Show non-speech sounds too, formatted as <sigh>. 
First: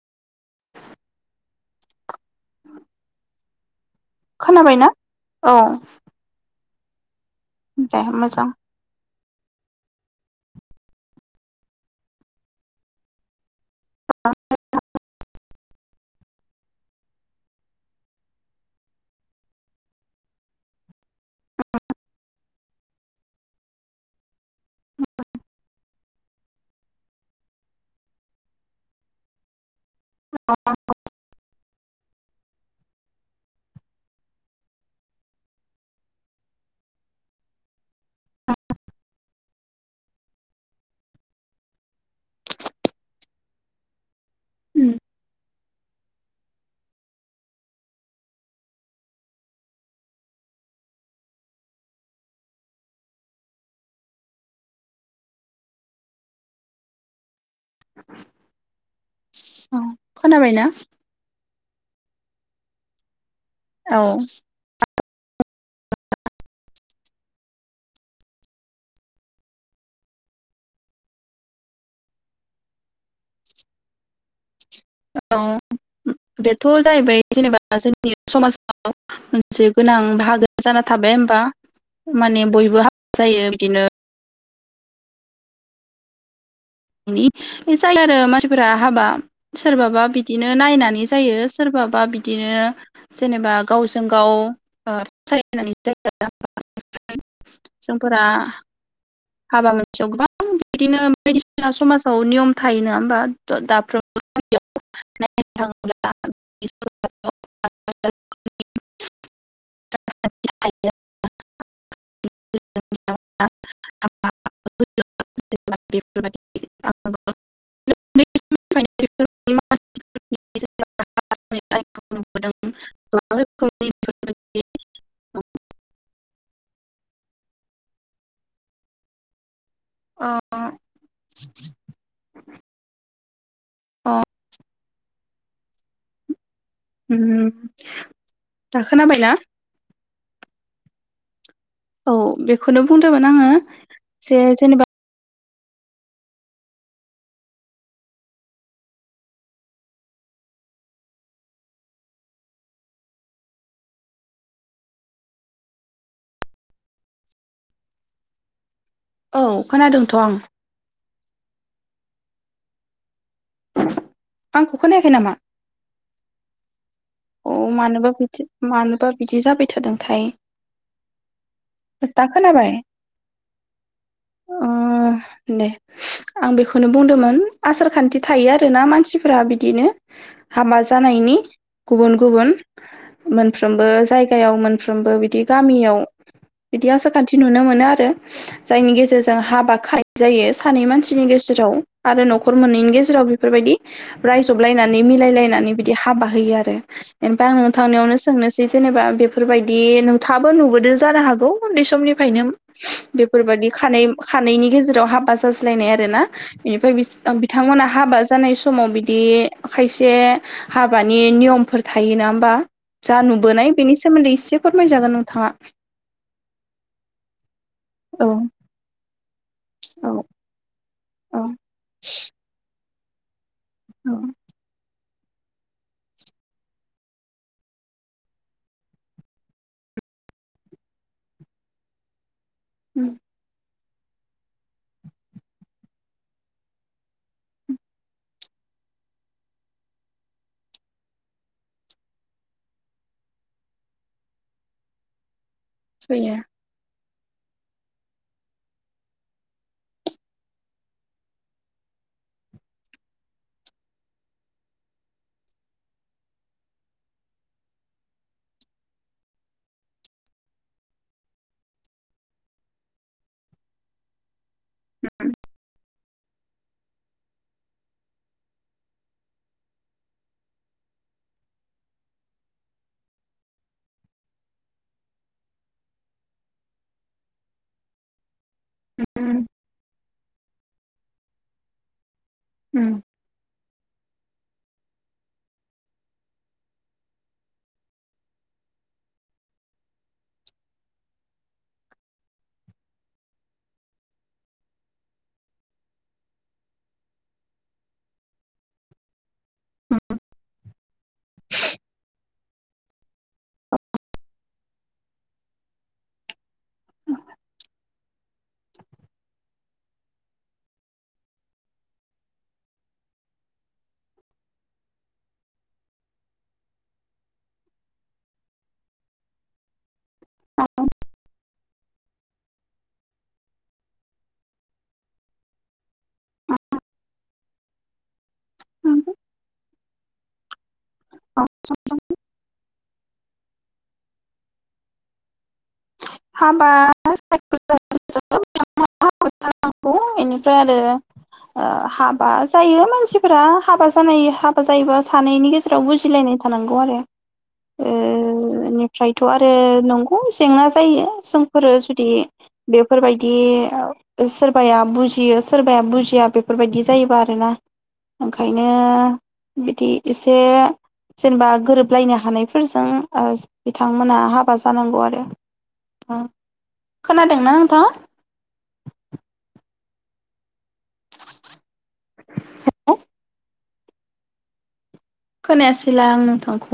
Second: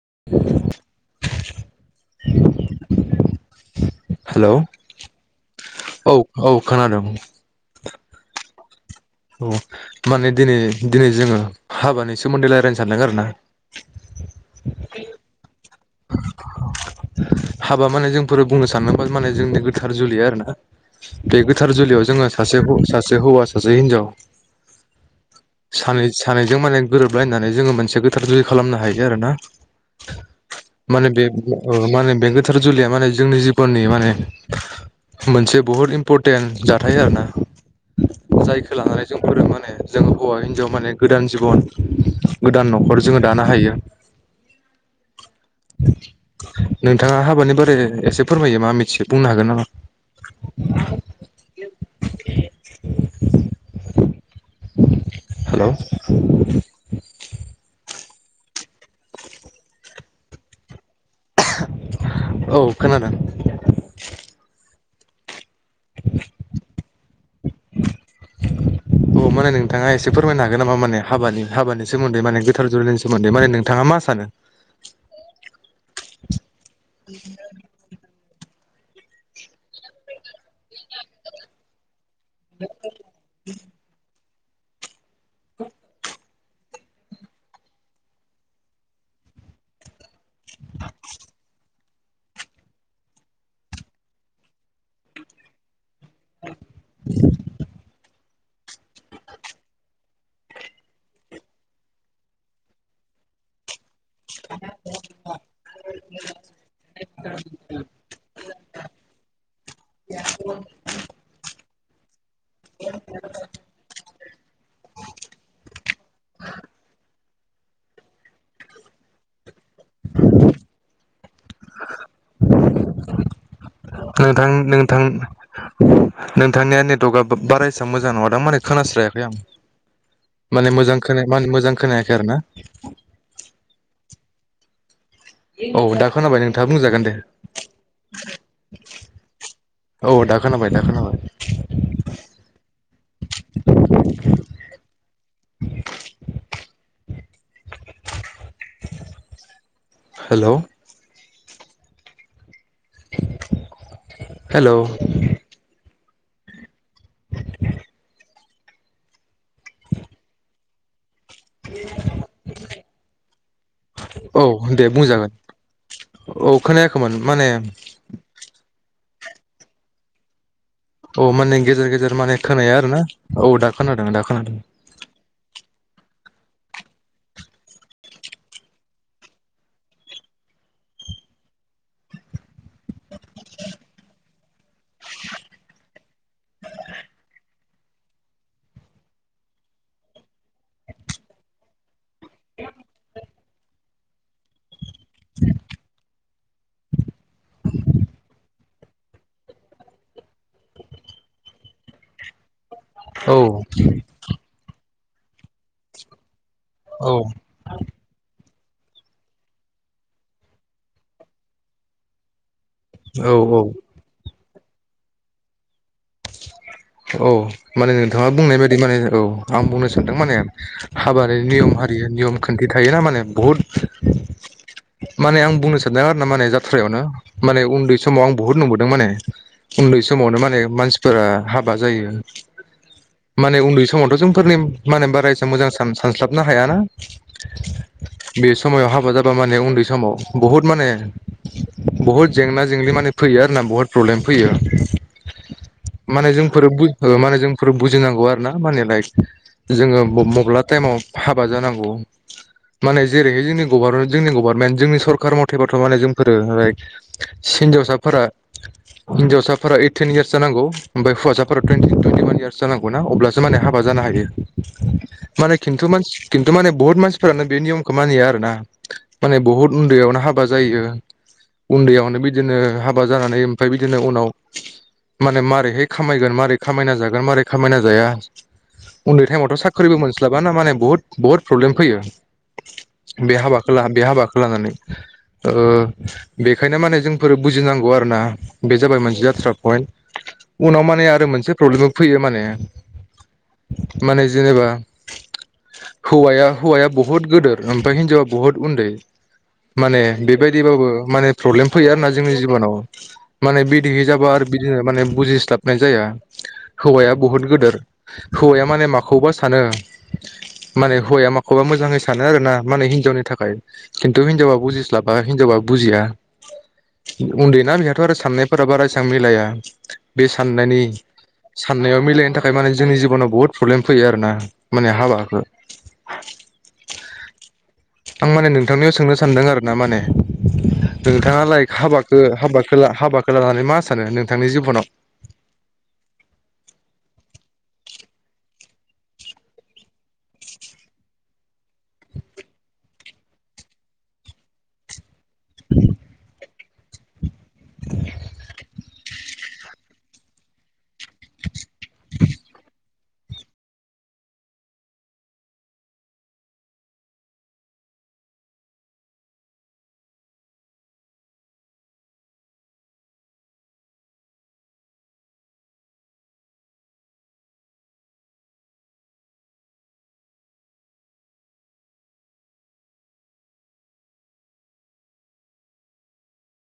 <inaudible> Hello खोनाबायना औ औ औ खानादों दे मोजां औ माने दिनै दिनै जोङो हाबानि सोमोन्दै रायलायनो सानदों आरो ना <unintelligible> <inaudible> हाबा माने जोंफोरो बुंनो सानोबा माने जोंनि गोथार जुलि आरोना बे गोथार जुलियाव जोङो सासे ह सासे हौवा सासे हिनजाव सानै सानैजों माने गोरोबलायनानै जोङो मोनसे गोथार जुलि खालामनो हायो आरो ना माने बे ओ माने बे गोथार जुलिया माने जोंनि जिबोन बेयो माने मोनसे बुहुत इम्परटेन्ट जाथाय आरोना जायखौ लानानै जोंफोरो माने जों हौवा हिन्जाव माने गोदान जिबन गोदान नखर जोङो दानो हायो। ओम नोंथाङा हाबानि बारै एसे फोरमायो मा मिथियो बुंनो हागोन नामा? हेल औ खोनाबायना? औ खोनादों। औ अ माने नोंथाङा एसे फोरमायनो हागोन नामा माने हाबानि हाबानि सोमोन्दै माने गोथार जुलिनि सोमोन्दै माने नोंथाङा मा सानो? औ बेथ जाहैबाय जेनेबा जोंनि समाजाव मोनसे गोनां बाहागो जाना थाबाय होमबा माने बयबो हाब जायो बिदिनो <inaudible> इनि जायो आरो मानसिफोरा हाबा सोरबाबा बि बिदिनो नायनानै जायो सोरबा बा बिदिनो जेनेबा गावजों गाव ओ <unintelligible> सायनानै <unintelligible> जों फोरा हाबा मोनसेयाव गोबां बिदिनो बायदिस सिना समाजाव नियम थायो नङा होनबा थ दाफ्रोम <unintelligible> <inaudible> <unintelligible> <unintelligible> नोंथां नोंथां नोंथांनिया नेटवर्कआ बा-बारा एसां मोजां नङा दां माने खोनास्रायाखै आं माने मोजां खोनाया मा‌ होनो मोजां खोनायाखै आरो ना <inaudible> अ औ दा खोनाबायने नो ओम दा खोनाबायना? औ दा खोनाबाय दा खोनाबाय बुंदोमोन आङो जे जेनेबा हेल हेलोव <inaudible> औ खोनादोंथ आं <inaudible> औ आंखौ दे बुंजागोन औ खोनाया औ मानोबा बिदि मानोबा बिदि जाबाय थादोंथाय औ माने गेजेर गेजेर दा माने खोनाबाय खोनाया आरो ना औ दा खोनादों दा खोनादों ओ दे आं बेखौनो बुंदोंमोन आसार खान्थि थायो आरोना मानसिफोरा बिदिनो हाबा जानायनि गुबुन गुबुन मोनफ्रोमबो जायगायाव मोनफ्रोमबो बिदि गामियाव बिदि आसार खान्थि नुनो मोनो आरो जायनि गेजेरजों हाबा खानाय जायो सानै मानसिनि गेजेराव आरो नखर मोननैनि गेजेराव बे फोरबायदि रायजबलायनानै मिलायलायनानै बिदि हाबा होयो आरो <inaudible> ओमफाय आं नोंथांनियावनो सोंनोसै जेनेबा बेफोरबायदि नोंथाङाबो नुबोदों जानो हागौ उन्दै समनिफ्रायनो औ बेफोरबादि खानै खानैनि गेजेराव हाबा बा जाज्लायनाय आरो ना औ बेनिफ्राय बिथांमोना हाबा जानाय समाव बिदि खायसे हाबानि नियम फोर थायो ना होमबा जा औ औ नुबोनाय बेनि सोमोन्दै एसे फोरमायजागोन नोंथाङा औ माने औ नोंथाङा बुंनाय बायदि माने औ आं बुंनो औ सानदों माने हाबानि औ नियम हारि नियम खान्थि थायो ना माने बहुद औ माने आं बुंनो सानदों आरो ना माने जात्रायावनो माने उन्दै समाव आं बुहुद नुबोदों माने उन्दै समावनो माने मानसि फोर हाबा जायो माने उन्दै स समावथ जोंफोरनि माने बारा एसां मोजां सान सानस्लाबनो हायाना बे समाव हाबा जाबा माने उन्दै समाव बुहुद माने बुहुत जेंना जेंलि माने फैयो आरो ना बुहुत प्रब्लेम फैयो। माने फैयो जोंफोरो माने जोंफोर बुजिनांगौ आरो ना माने लाइक जोङो मब्ला टाइमाव हाबा जानांगौ माने जेरैहाय जोंनि गभारमेन्ट जोंनि गभारमेन्ट जोंनि सरखार मावथेबाथ माने जोंफोरो लाइक हिन्जावसाफोरा हिन्जावसाफोरा ओइटिन इयार्स जानांगौ ओमफ्राय हौवासाफोरा टुन्टि टुन्टिवान इयार्स जानांगौ ना अब्लासो माने हाबा जानो हायो माने खिन्थु मानसि खिन्थु माने बुहुत मानसिफ्रानो बे नियमखौ मानिया आरोना माने बुहुत उन्दैयावनो हाबा जायो उन्दैयावनो बिदिनो हाबा जानानै ओमफ्राय बिदिनो उनाव माने मारै है खामायगोन मारै खामायना जागोन मारै खामायना जाया उन्दै टाइमावथ साख्रिबो मोन स्ला म्लाबा ना माने बहुत बहुत प्रब्लेम फैयो। बे हाबा <unintelligible> बे हाबाखौ लानानै ओ बेखायनो माने जोंफोर बुजिनांगौ आरोना बे जाबाय मोनसे जाथ्रा पएन्ट। उनाव माने आरो मोनसे प्रब्लेम फैयो माने माने जेनेबा हौवाया हौवाया बहुत गोदोर ओमफ्राय हिनजावा बुहुत उन्दै माने बेबायदिबाबो माने प्रब्लेम फैयो आरोना जोंनि जिबनाव माने बिदिहैजाबा आरो बिदिनो माने बुजिस थाबनाय जाया। हौवाया बहुत गोदोर हौवाया माने माखौबा सानो माने हौवाया माखौबा मोजाङै सानो आरोना माने हिनजावनि थाखाय खिन्थु हिनजावा बुजिस्लाबा हिनजावा बुजिया उन्दैना बेहाथ आरो साननायफोरा बारा एसां मिलाया। बे साननायनि साननाया मिलायिनि थाखाय माने जोंनि जिबनाव बुहुद प्रब्लेम फैयो आरोना माने हाबाखौ आं माने नोंथांनियाव सोंनो सानदों आरो ना माने <inaudible> नोंथाङालायक हाबाखो हाबाख खोला हाबाखौ लानानै मा सानो नोंथांनि जिबनाव? हाबा <inaudible> <inaudible> <inaudible> गौ इनिफ्राय आरो ओ हाबा जायो मानसिफोरा हाबा जानाय हाबा जायोबा सानैनि गेजेराव बुजिलायनाय थानांगौ आरो ओ इनिफ्रायथ आरो नंगौ जेंना जा जायो सं फोरो जुदि बेफ बेफोरबायदि सोरबाया बुजियो सोरबाया बुजिया बेफोरबायदि जायोबा आरोना ओंखायनो बिदि एसे जेनेबा गोरोबलायनो हानायफोरजों ओ बिथांमोना हाबा जानांगौ आरो। ओ खोनादोंना नोंथाङा? हेलौ खोनायासैला आं नोंथांखौ।